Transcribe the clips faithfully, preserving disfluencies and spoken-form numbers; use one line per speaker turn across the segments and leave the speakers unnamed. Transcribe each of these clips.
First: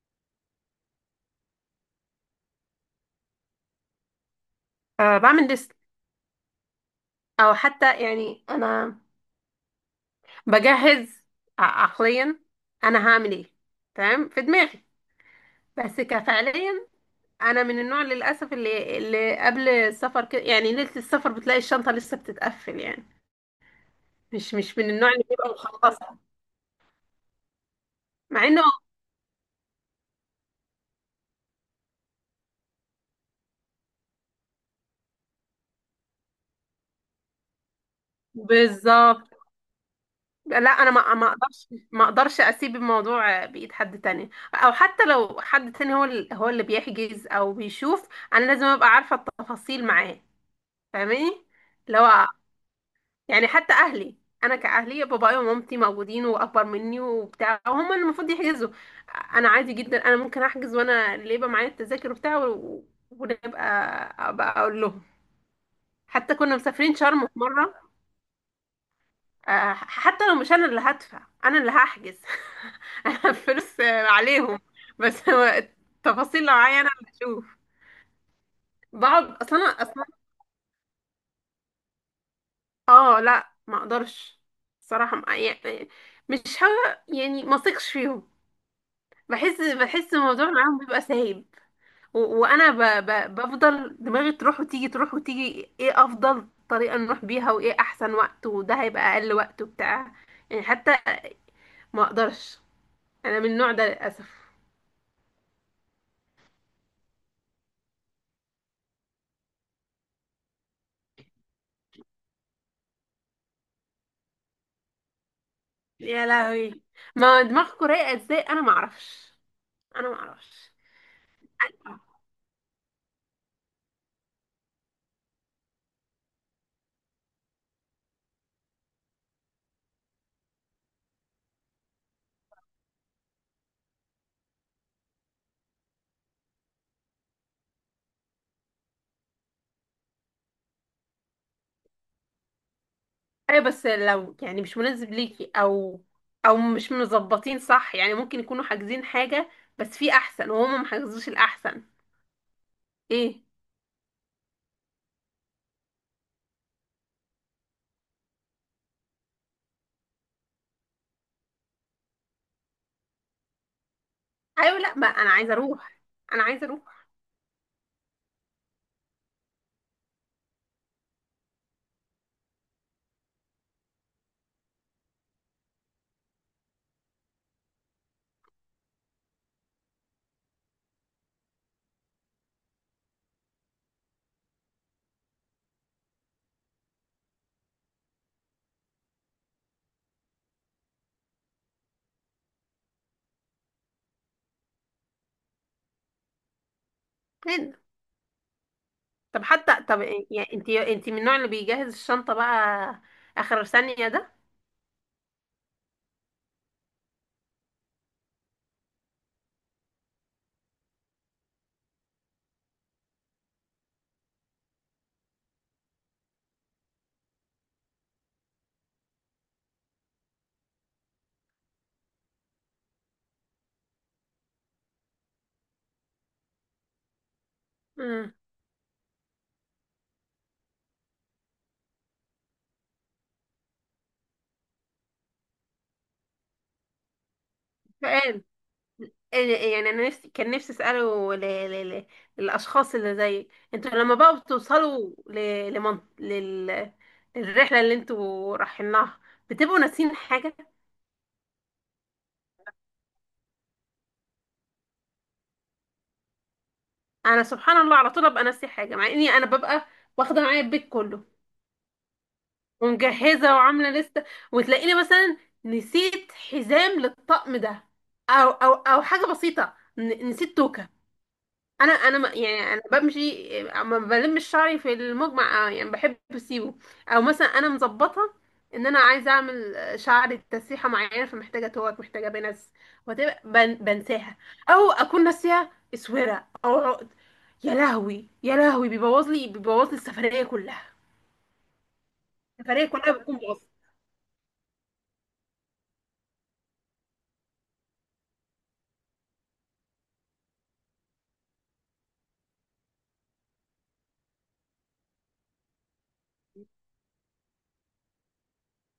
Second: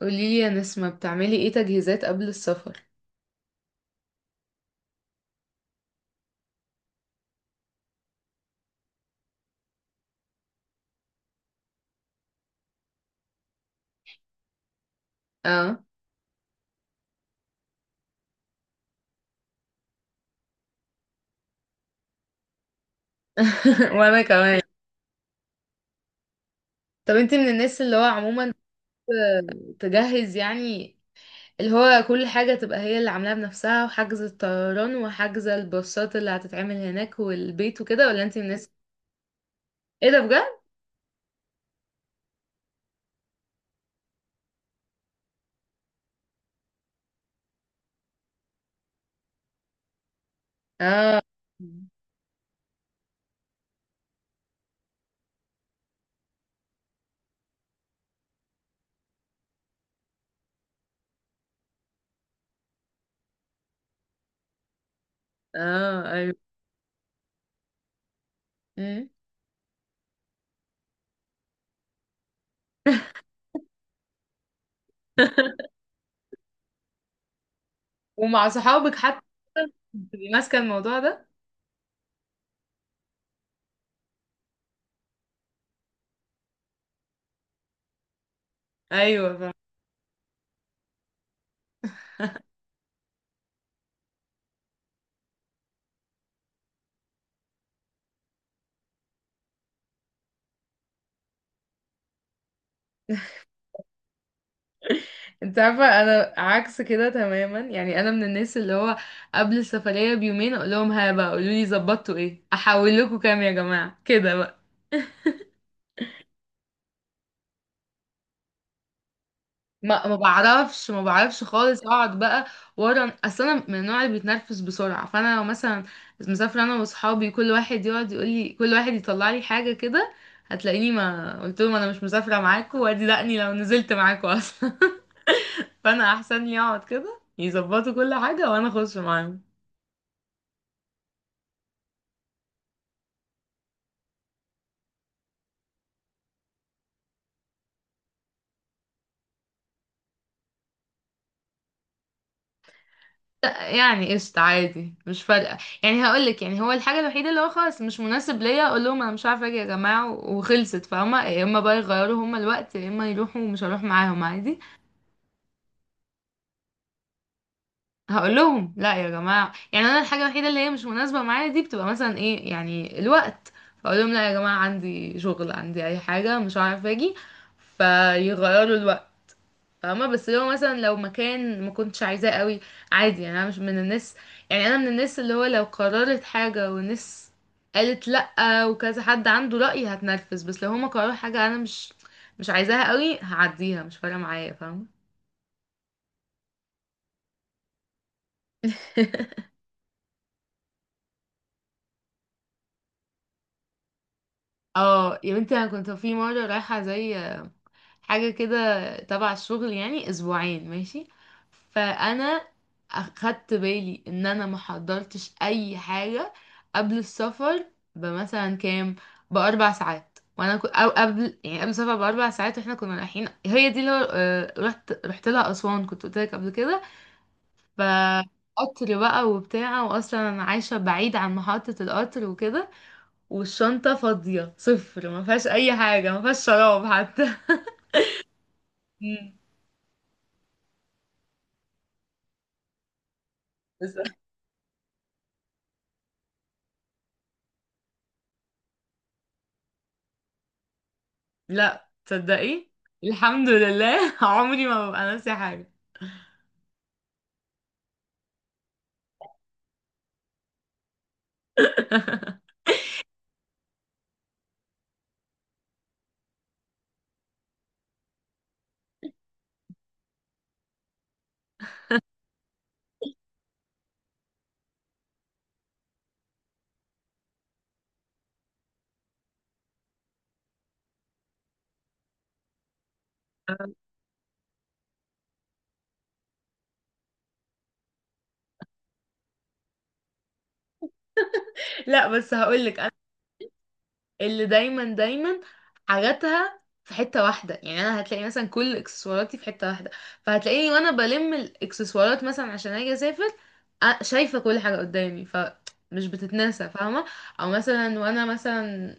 قوليلي يا نسمة، بتعملي ايه تجهيزات قبل السفر؟
أه، بعمل ليست. او حتى يعني انا بجهز ع- عقليا انا هعمل ايه تمام في دماغي.
اه.
بس كفعليا انا من النوع للاسف اللي اللي قبل السفر كده، يعني ليله السفر بتلاقي الشنطه لسه بتتقفل يعني.
وانا
مش
كمان.
مش من النوع اللي بيبقى مخلصه
طب انتي من الناس اللي هو
مع
عموما
انه،
تجهز يعني، اللي هو كل حاجة تبقى هي اللي عاملاها بنفسها، وحجز الطيران وحجز الباصات اللي هتتعمل هناك والبيت وكده، ولا انتي من الناس؟
بالظبط.
ايه ده؟ بجد؟
لا، انا ما ما اقدرش ما اقدرش اسيب الموضوع بايد حد تاني، او حتى لو حد تاني هو ال- هو اللي بيحجز او بيشوف. انا لازم ابقى عارفه التفاصيل معاه،
اه.
فاهماني؟ اللي هو يعني حتى اهلي، انا كاهلي بابايا ومامتي موجودين واكبر مني وبتاع، وهم اللي المفروض يحجزوا. انا عادي جدا، انا ممكن احجز، وانا اللي يبقى معايا التذاكر وبتاع و- ونبقى ابقى اقول لهم.
اه، ايوه.
حتى كنا مسافرين شرم في مره،
مم.
آه، حتى لو مش انا اللي هدفع انا اللي هحجز. انا الفلوس آه، عليهم. بس هو التفاصيل لو معايا انا اللي اشوف.
ومع صحابك حتى
بقعد اصلا انا.
بتبقي ماسكة الموضوع ده؟
اه لا، ما اقدرش. صراحة ما- يعني، مش ها يعني ما اثقش فيهم.
ايوه.
بحس بحس الموضوع معاهم بيبقى سايب. و- وانا ب ب بفضل دماغي تروح وتيجي، تروح وتيجي، ايه افضل طريقة نروح بيها، وايه احسن وقت، وده هيبقى اقل وقت وبتاع. يعني حتى، ما اقدرش. انا من النوع ده للاسف.
انت عارفة انا عكس كده تماما، يعني انا من الناس اللي هو قبل السفرية بيومين اقول لهم: ها بقى، قولوا لي ظبطتوا ايه، احول لكم كام، يا جماعة كده بقى.
يا لهوي، ما دماغكوا رايقة ازاي، انا ما اعرفش.
ما
انا ما
ما
اعرفش.
بعرفش ما بعرفش خالص، اقعد بقى ورا. اصل انا من النوع اللي بيتنرفز بسرعة، فانا لو مثلا مسافرة انا واصحابي، كل واحد يقعد يقول لي، كل واحد يطلع لي حاجة كده، هتلاقيني ما قلت لهم انا مش مسافرة معاكم، وادي دقني لو نزلت معاكم اصلا. فانا احسن لي اقعد كده، يظبطوا كل حاجة وانا اخش معاهم.
ايوه، بس لو يعني مش مناسب ليكي، او او مش مظبطين صح، يعني ممكن يكونوا حاجزين حاجة بس في احسن، وهما ما حجزوش الاحسن. ايه.
لا يعني قشطة، عادي، مش فارقة. يعني هقولك، يعني هو الحاجة الوحيدة اللي هو خلاص مش مناسب ليا، اقول لهم انا مش عارفة اجي يا جماعة و- وخلصت، فاهمة؟ يا اما بقى يغيروا هما الوقت، يا اما يروحوا ومش هروح معاهم عادي.
ايوه، لا، ما انا عايزة اروح، انا عايزة اروح.
هقول لهم لا يا جماعة، يعني انا الحاجة الوحيدة اللي هي مش مناسبة معايا دي بتبقى مثلا ايه، يعني الوقت. فاقول لهم لا يا جماعة، عندي شغل، عندي اي حاجة، مش عارفة اجي، فيغيروا الوقت. فاهمة؟ بس لو مثلا لو مكان ما كنتش عايزاه قوي، عادي يعني، انا مش من الناس. يعني انا من الناس اللي هو لو قررت حاجة والناس قالت لأ وكذا حد عنده رأي هتنرفز، بس لو هما قرروا حاجة انا مش مش عايزاها قوي، هعديها مش فارقة معايا، فاهمة؟
هنا. طب حتى طب إيه- يعني، انتي انتي من النوع اللي بيجهز الشنطة بقى اخر ثانية ده؟
اه يا بنتي، انا كنت في مرة رايحة زي حاجة كده تبع الشغل، يعني اسبوعين ماشي. فانا اخدت بالي ان انا ما حضرتش اي حاجة قبل السفر بمثلا كام، باربع ساعات. وانا كنت، او قبل يعني، قبل السفر باربع ساعات واحنا كنا رايحين، هي دي اللي هو- آه، رحت رحت لها اسوان، كنت قلت لك قبل كده. ف قطر بقى وبتاع، واصلا انا عايشه بعيد عن محطه القطر وكده، والشنطه فاضيه صفر، ما فيهاش اي حاجه، ما فيهاش شراب حتى.
امم إيه،
مم.
إيه، يعني انا نفسي، كان نفسي اساله ل... ل... ل... للاشخاص اللي زيك انتوا. لما بقى بتوصلوا ل... لمن... لل... للرحله اللي انتوا رايحين لها، بتبقوا ناسيين حاجه؟
لا تصدقي، الحمد لله، عمري ما ببقى ناسي حاجة.
انا سبحان الله على طول ابقى ناسي حاجه، مع اني انا ببقى واخده معايا البيت كله، ومجهزه وعامله لسته. وتلاقيني مثلا نسيت حزام للطقم ده، او او او حاجه بسيطه، ن... نسيت توكه. انا انا ما- يعني انا بمشي، ما بلمش شعري في المجمع، آه، يعني بحب اسيبه. او مثلا انا مظبطه ان انا عايزه اعمل شعري تسريحه معينه، فمحتاجه توك، محتاجه بنس، وتبقى بن بنساها. او اكون ناسيه اسوره او عقد. يا لهوي يا لهوي، بيبوظ لي بيبوظ لي السفريه كلها.
لا بس هقولك
السفريه
انا
كلها بتكون باظت.
اللي دايما دايما حاجاتها في حتة واحدة، يعني انا هتلاقي مثلا كل اكسسواراتي في حتة واحدة، فهتلاقيني وانا بلم الاكسسوارات مثلا عشان اجي اسافر، أ- شايفة كل حاجة قدامي، فمش بتتنسى، فاهمة؟ او مثلا وانا مثلا،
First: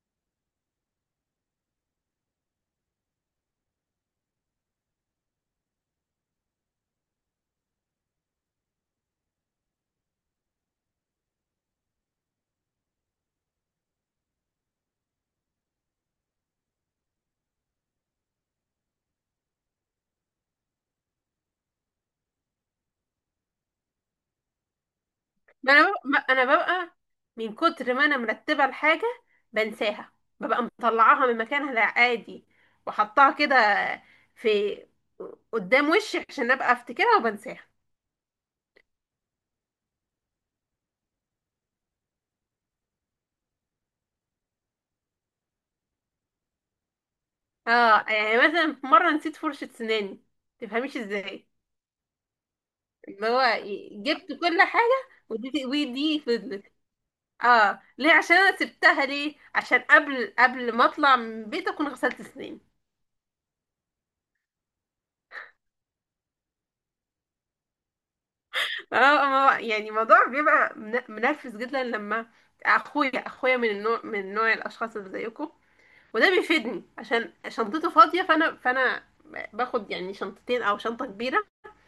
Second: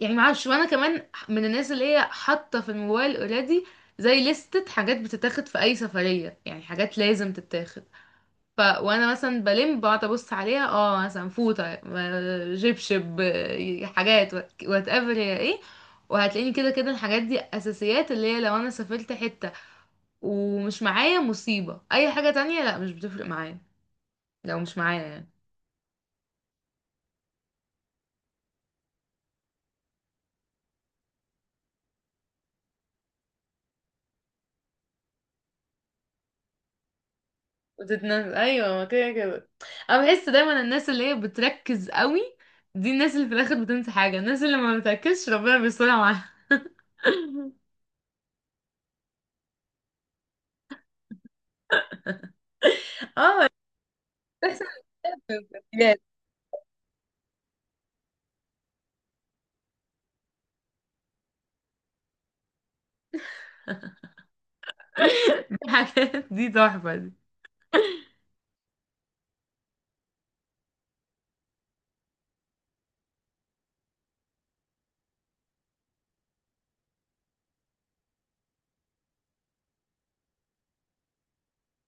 يعني معرفش، وانا كمان من الناس اللي هي حاطة في الموبايل اوريدي زي لستة حاجات بتتاخد في اي سفرية، يعني حاجات لازم تتاخد. ف وانا مثلا بلم بقعد ابص عليها، اه مثلا فوطه، م- جبشب، آه، حاجات، وات ايفر هي ايه. وهتلاقيني كده كده الحاجات دي اساسيات، اللي هي لو انا سافرت حته ومش معايا، مصيبه، اي حاجه تانية لا مش بتفرق معايا، لو مش معايا يعني.
ما انا ببقى ما انا ببقى من كتر ما انا مرتبه الحاجه بنساها. ببقى مطلعاها من مكانها العادي وحطاها كده في قدام وشي عشان ابقى افتكرها، وبنساها.
بتتنزل ايوه، ما كده كده انا بحس دايما الناس اللي هي بتركز قوي دي الناس اللي في الاخر بتنسى حاجه، الناس اللي ما بتركزش ربنا بيسترها معاها.
اه، يعني مثلا في مره نسيت فرشه سناني، تفهميش ازاي؟ اللي
اه.
هو جبت كل حاجه، ودي
بتحصل.
ودي فضلت. اه. ليه؟ عشان انا سبتها. ليه؟ عشان قبل قبل ما اطلع من البيت اكون غسلت سناني.
دي حاجات، دي تحفة دي.
اه. ما- يعني الموضوع بيبقى من- منرفز جدا. لما اخويا اخويا من النوع، من نوع الاشخاص اللي زيكم، وده بيفيدني عشان شنطته فاضيه، فانا فانا باخد يعني شنطتين او شنطه كبيره،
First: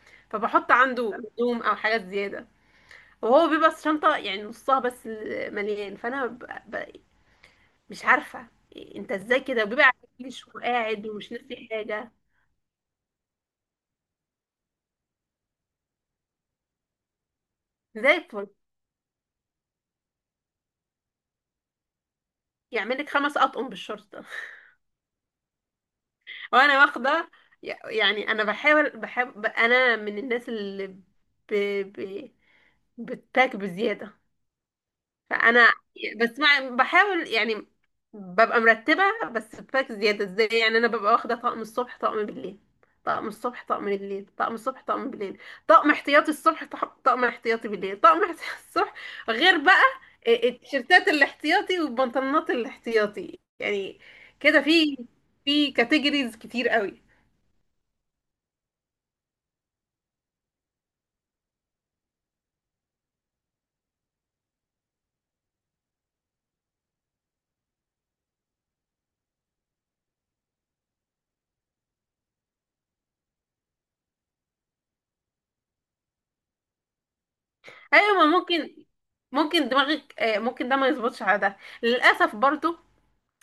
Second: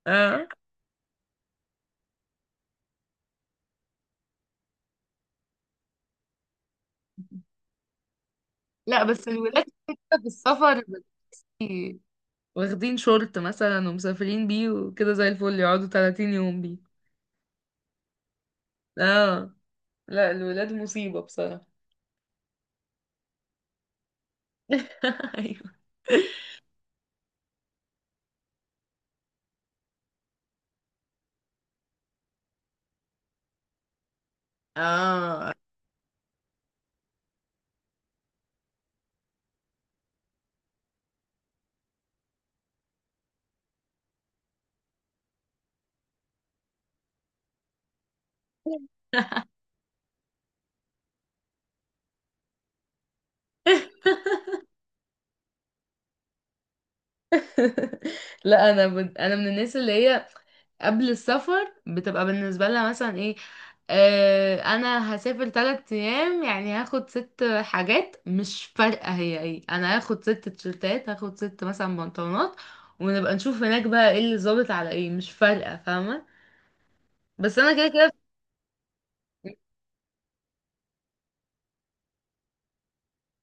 اه.
فبحط عنده هدوم او حاجات زياده، وهو بيبقى الشنطه يعني نصها بس مليان. فانا ب... ب... مش عارفه
لا
انت
بس
ازاي كده،
الولاد
وبيبقى
كده، في
عايش
السفر،
وقاعد ومش ناسي
بي-
حاجه،
واخدين شورت مثلا ومسافرين بيه وكده زي الفل، يقعدوا 30 يوم بيه.
زي الفل.
اه. لا الولاد مصيبة بصراحة.
يعمل لك خمس اطقم بالشرطه،
ايوه.
وانا واخده يعني. انا بحاول، بحب، انا من الناس اللي ب... ب... بتباك بزياده.
اه.
فانا بس مع... بحاول يعني ببقى مرتبه، بس بباك زياده. ازاي يعني؟ انا ببقى واخده طقم الصبح طقم بالليل، طقم الصبح طقم بالليل، طقم الصبح طقم بالليل، طقم احتياطي الصبح، طق- طقم احتياطي بالليل، طقم احتياطي الصبح. غير بقى ال- التيشيرتات الاحتياطي والبنطلونات الاحتياطي يعني. كده في في كاتيجوريز كتير قوي.
لا انا بد... انا من الناس اللي هي قبل السفر بتبقى بالنسبة لها مثلا ايه، آه انا هسافر تلات ايام، يعني هاخد ست حاجات، مش فارقة هي ايه، انا هاخد ست تيشرتات، هاخد ست مثلا بنطلونات. ونبقى نشوف هناك بقى ايه اللي ظابط على ايه، مش فارقة، فاهمة؟ بس انا كده كده.
ايوه، ما ممكن، ممكن دماغك، آه، ممكن ده ما يظبطش على ده للاسف برضو.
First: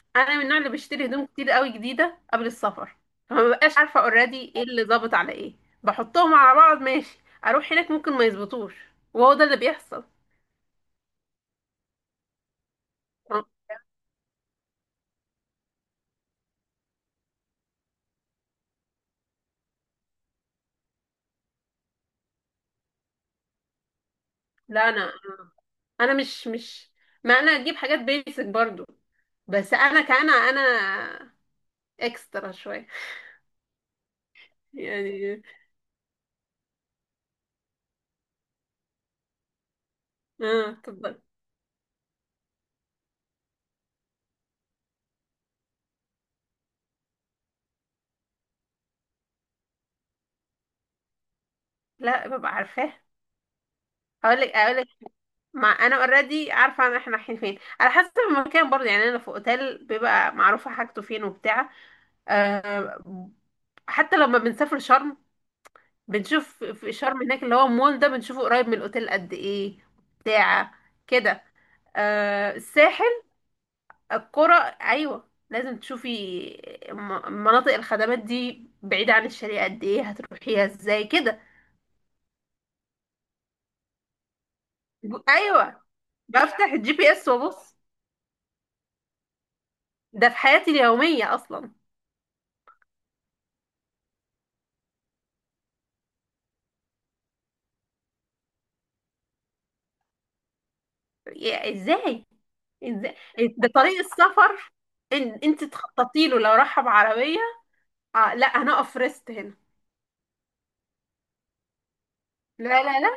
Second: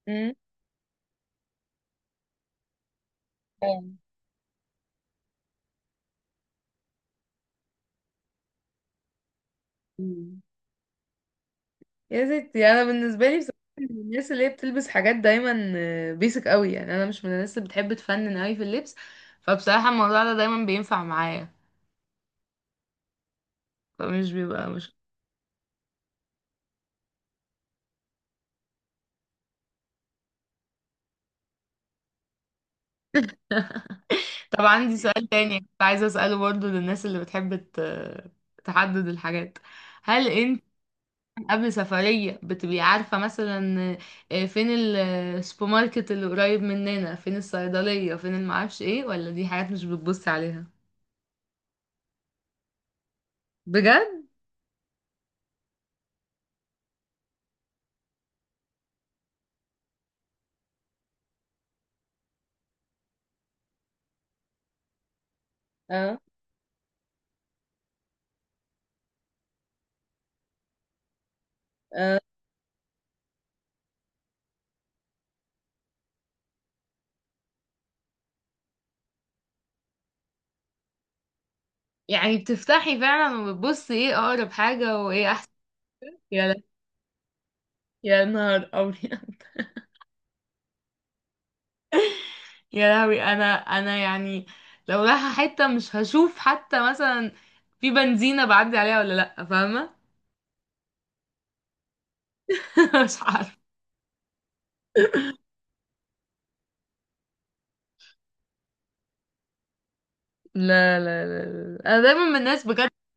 مم.
انا من النوع اللي بشتري هدوم كتير قوي جديده قبل السفر، فما ببقاش
فاهم.
عارفه اوريدي ايه اللي ظابط على ايه. بحطهم على بعض ماشي، اروح هناك ممكن ما يظبطوش، وهو ده اللي بيحصل.
مم. يا ستي انا بالنسبة لي
آه،
بصراحة من الناس اللي هي بتلبس حاجات دايما بيسك قوي، يعني انا مش من الناس اللي بتحب تفنن قوي في اللبس، فبصراحة الموضوع ده دايما بينفع معايا، فمش بيبقى
لا،
مش.
انا انا مش مش ما انا اجيب حاجات بيسك برضو. بس انا كان انا اكسترا شويه.
طب عندي سؤال
يعني
تاني كنت عايزة أسأله برضه للناس اللي بتحب ت- تحدد الحاجات. هل انت
اه، اتفضل.
قبل سفرية بتبقي عارفة مثلا آه، فين ال- السوبر ماركت اللي قريب مننا، فين الصيدلية، فين المعرفش ايه، ولا دي حاجات مش بتبصي عليها؟
لا ببقى عارفاه.
بجد؟
اقول لك، اقول ما انا اوريدي عارفه ان احنا رايحين فين، على حسب المكان برضه. يعني انا في اوتيل بيبقى معروفه حاجته فين وبتاع. أه، حتى لما بنسافر شرم،
اه.
بنشوف في شرم هناك، اللي هو المول ده بنشوفه قريب من الاوتيل قد ايه، بتاع كده.
اه.
أه، الساحل، القرى، ايوه لازم تشوفي م- مناطق الخدمات دي بعيده عن الشارع قد ايه، هتروحيها ازاي كده.
يعني بتفتحي فعلا وبتبصي ايه أقرب حاجة
جو-
وايه أحسن؟
ايوه،
يا لا-
بفتح الجي بي اس وابص.
يا نهار أبيض،
ده في حياتي اليوميه اصلا.
يا لهوي انا انا يعني لو رايحة حتة مش هشوف حتى مثلا في بنزينة بعدي عليها ولا لأ، فاهمة؟
يا- ازاي؟ ازاي
مش عارفة.
ده طريق السفر ان انت تخططي له لو راح بعربيه؟ آه لا، هنقف ريست هنا.
لا، لا، لا. لا، انا دايما من الناس
لا
بجد،
لا لا.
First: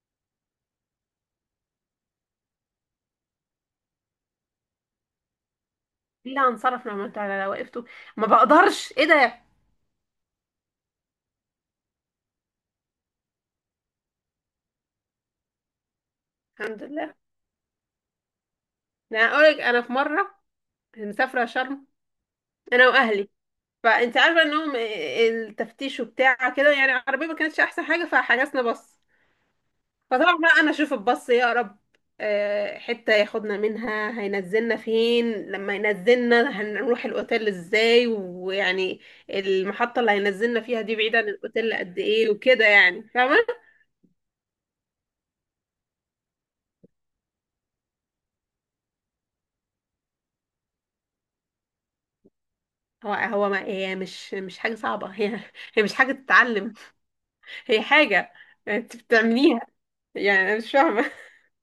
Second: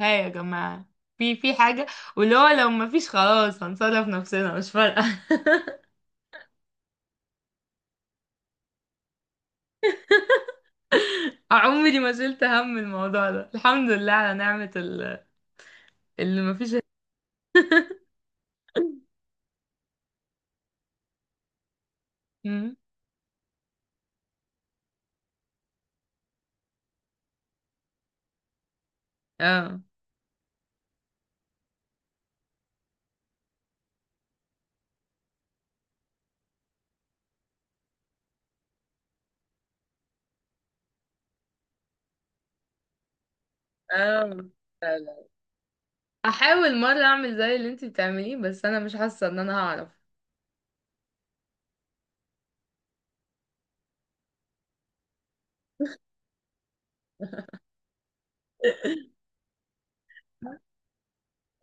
ها يا جماعة، في في حاجة، واللي هو لو ما فيش خلاص هنصرف نفسنا، مش فارقة.
لا، هنصرف لما انتوا على لو وقفتوا؟ ما بقدرش، ايه ده.
عمري ما شلت هم الموضوع ده، الحمد لله على نعمة ال- اللي ما فيش.
الحمد لله. يعني انا اقولك، انا في مره مسافره شرم،
مم.
انا واهلي، فانت عارفه انهم، آه، آه، التفتيش وبتاع كده، يعني العربيه ما كانتش احسن حاجه فحجزنا بس.
اه.
فطبعا بقى انا اشوف الباص يا رب، آه، حتة ياخدنا منها، هينزلنا فين. لما ينزلنا هنروح الاوتيل ازاي، ويعني المحطة اللي هينزلنا فيها دي بعيدة عن الاوتيل قد ايه وكده، يعني فاهمة.
اه. لا، لا، احاول مرة اعمل زي اللي انتي بتعمليه، بس انا مش حاسة ان انا هعرف.
هو هو ما هي مش مش حاجة صعبة. هي هي مش حاجة تتعلم، هي حاجة انت بتعمليها. يعني انا مش فاهمة.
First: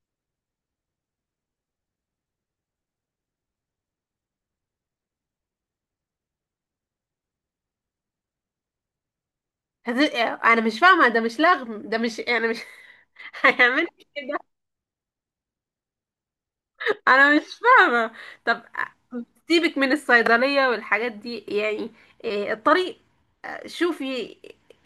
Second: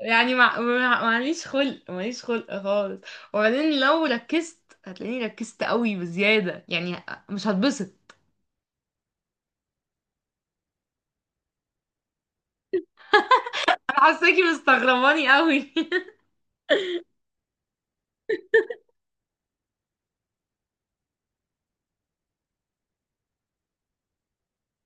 يعني مع... مع- معليش خلق، ماليش خلق خالص، وبعدين لو ركزت هتلاقيني ركزت قوي بزيادة، يعني ه- مش هتبسط.
هت- انا مش فاهمة، ده مش لغم، ده مش يعني مش هيعمل.
انا حاساكي مستغرباني قوي.
انا مش فاهمة. طب سيبك من الصيدلية والحاجات دي يعني، إيه الطريق. شوفي،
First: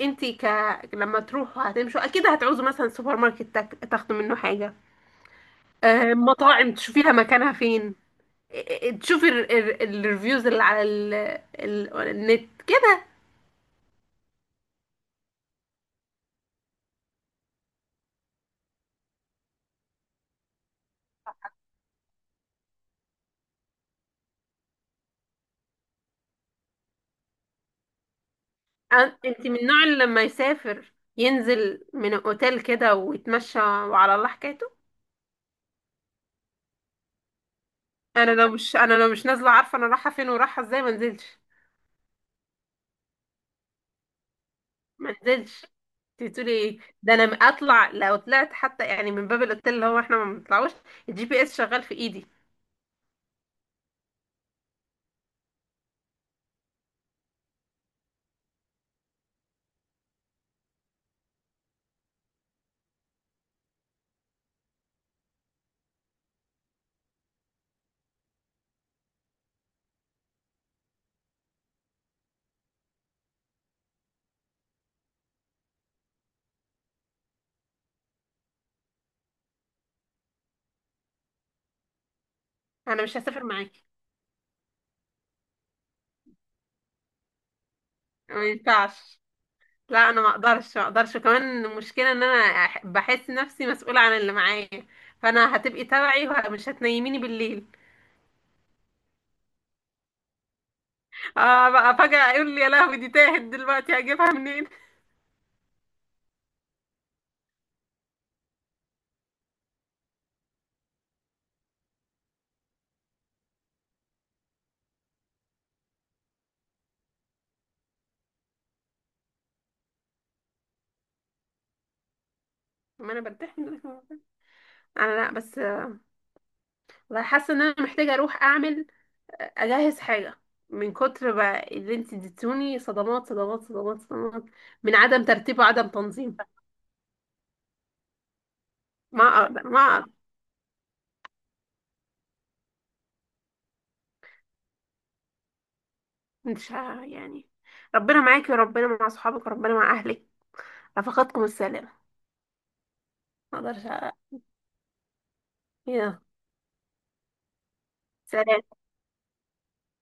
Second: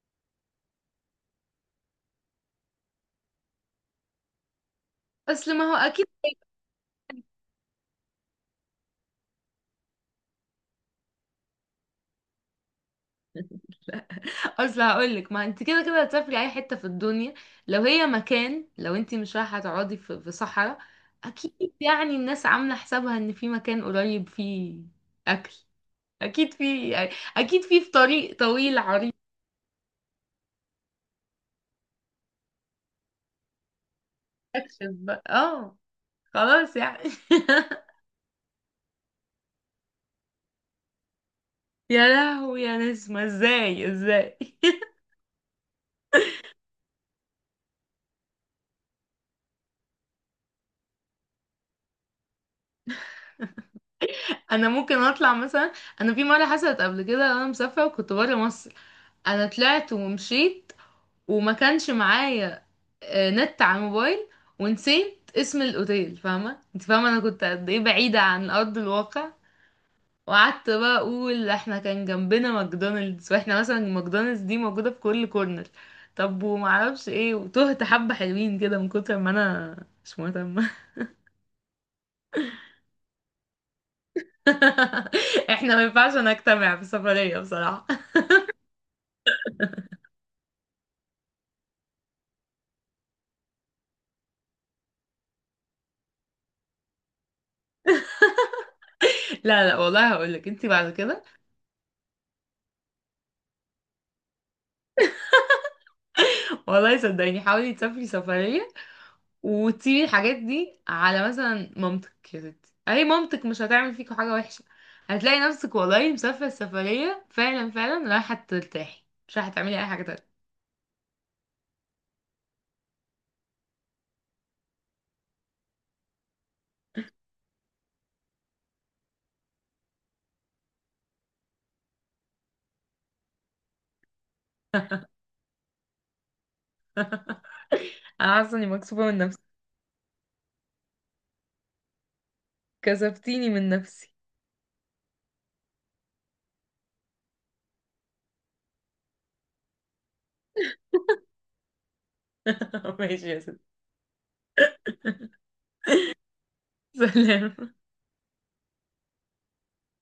انت ك... لما تروحوا هتمشوا اكيد هتعوزوا مثلا سوبر ماركت تاك- تاخدوا منه حاجة.
اصل ما هو اكيد.
آه، مطاعم تشوفيها مكانها فين. إيه، إيه، تشوفي ال- ال- الريفيوز اللي على ال... ال... النت كده.
اصل هقولك، ما انت كده كده هتسافري اي حتة في الدنيا، لو هي مكان، لو انت مش رايحة تقعدي في, في صحراء، اكيد يعني الناس عاملة حسابها ان في مكان قريب فيه اكل، اكيد في يعني، اكيد في في طريق طويل عريض.
أن- انت من النوع اللي لما يسافر ينزل من اوتيل كده ويتمشى وعلى الله حكايته؟
اكشف بقى اه، خلاص يعني.
انا لو مش انا لو مش نازله عارفه انا رايحه فين ورايحه ازاي، ما نزلتش.
يا لهوي يا نسمة، ازاي ازاي؟
ما انزلش. انت بتقولي ايه ده؟ انا اطلع؟ لو طلعت حتى يعني من باب الاوتيل، اللي هو احنا ما بنطلعوش، الجي بي اس شغال في ايدي.
انا ممكن اطلع مثلا، انا في مرة حصلت قبل كده انا مسافرة وكنت برا مصر، انا طلعت ومشيت وما كانش معايا آه، نت على الموبايل، ونسيت اسم الاوتيل، فاهمة؟ انت فاهمة انا كنت قد ايه بعيدة عن ارض الواقع. وقعدت بقى اقول احنا كان جنبنا ماكدونالدز، واحنا مثلا ماكدونالدز دي موجودة في كل كورنر. طب ومعرفش ايه، وتهت حبة حلوين كده من كتر ما انا مش مهتمة.
انا مش هسافر معاكي.
احنا ما ينفعش نجتمع في سفرية بصراحة.
ما ينفعش. لا انا ما اقدرش ما اقدرش. وكمان المشكله ان انا أح- بحس نفسي مسؤوله عن اللي معايا. فانا هتبقي تبعي ومش هتنيميني بالليل.
لا، لا، والله هقولك انتي بعد كده،
اه بقى فجاه يقول لي يا لهوي دي تاهت دلوقتي هجيبها منين.
والله صدقيني حاولي تسافري سفرية وتسيبي الحاجات دي على مثلا مامتك، يا ستي اي مامتك مش هتعمل فيكوا حاجة وحشة، هتلاقي نفسك والله مسافرة السفرية، فعلا فعلا رايحة ترتاحي مش رايحة تعملي اي حاجة تانية.
ما انا برتاح من دلوقتي. انا، لا بس، والله حاسه ان انا محتاجه اروح اعمل، اجهز حاجه، من كتر بقى اللي انت اديتوني صدمات صدمات صدمات صدمات من عدم ترتيب وعدم تنظيم.
انا حاسة اني مكسوفة من
ما
نفسي،
اقدر ما اقدر.
كسفتيني من نفسي.
مش ه- يعني، ربنا معاكي وربنا مع صحابك وربنا مع اهلك، رفقاتكم السلام.
ماشي يا
ما
ستي.
اقدرش أ- يا
سلام.
سلام.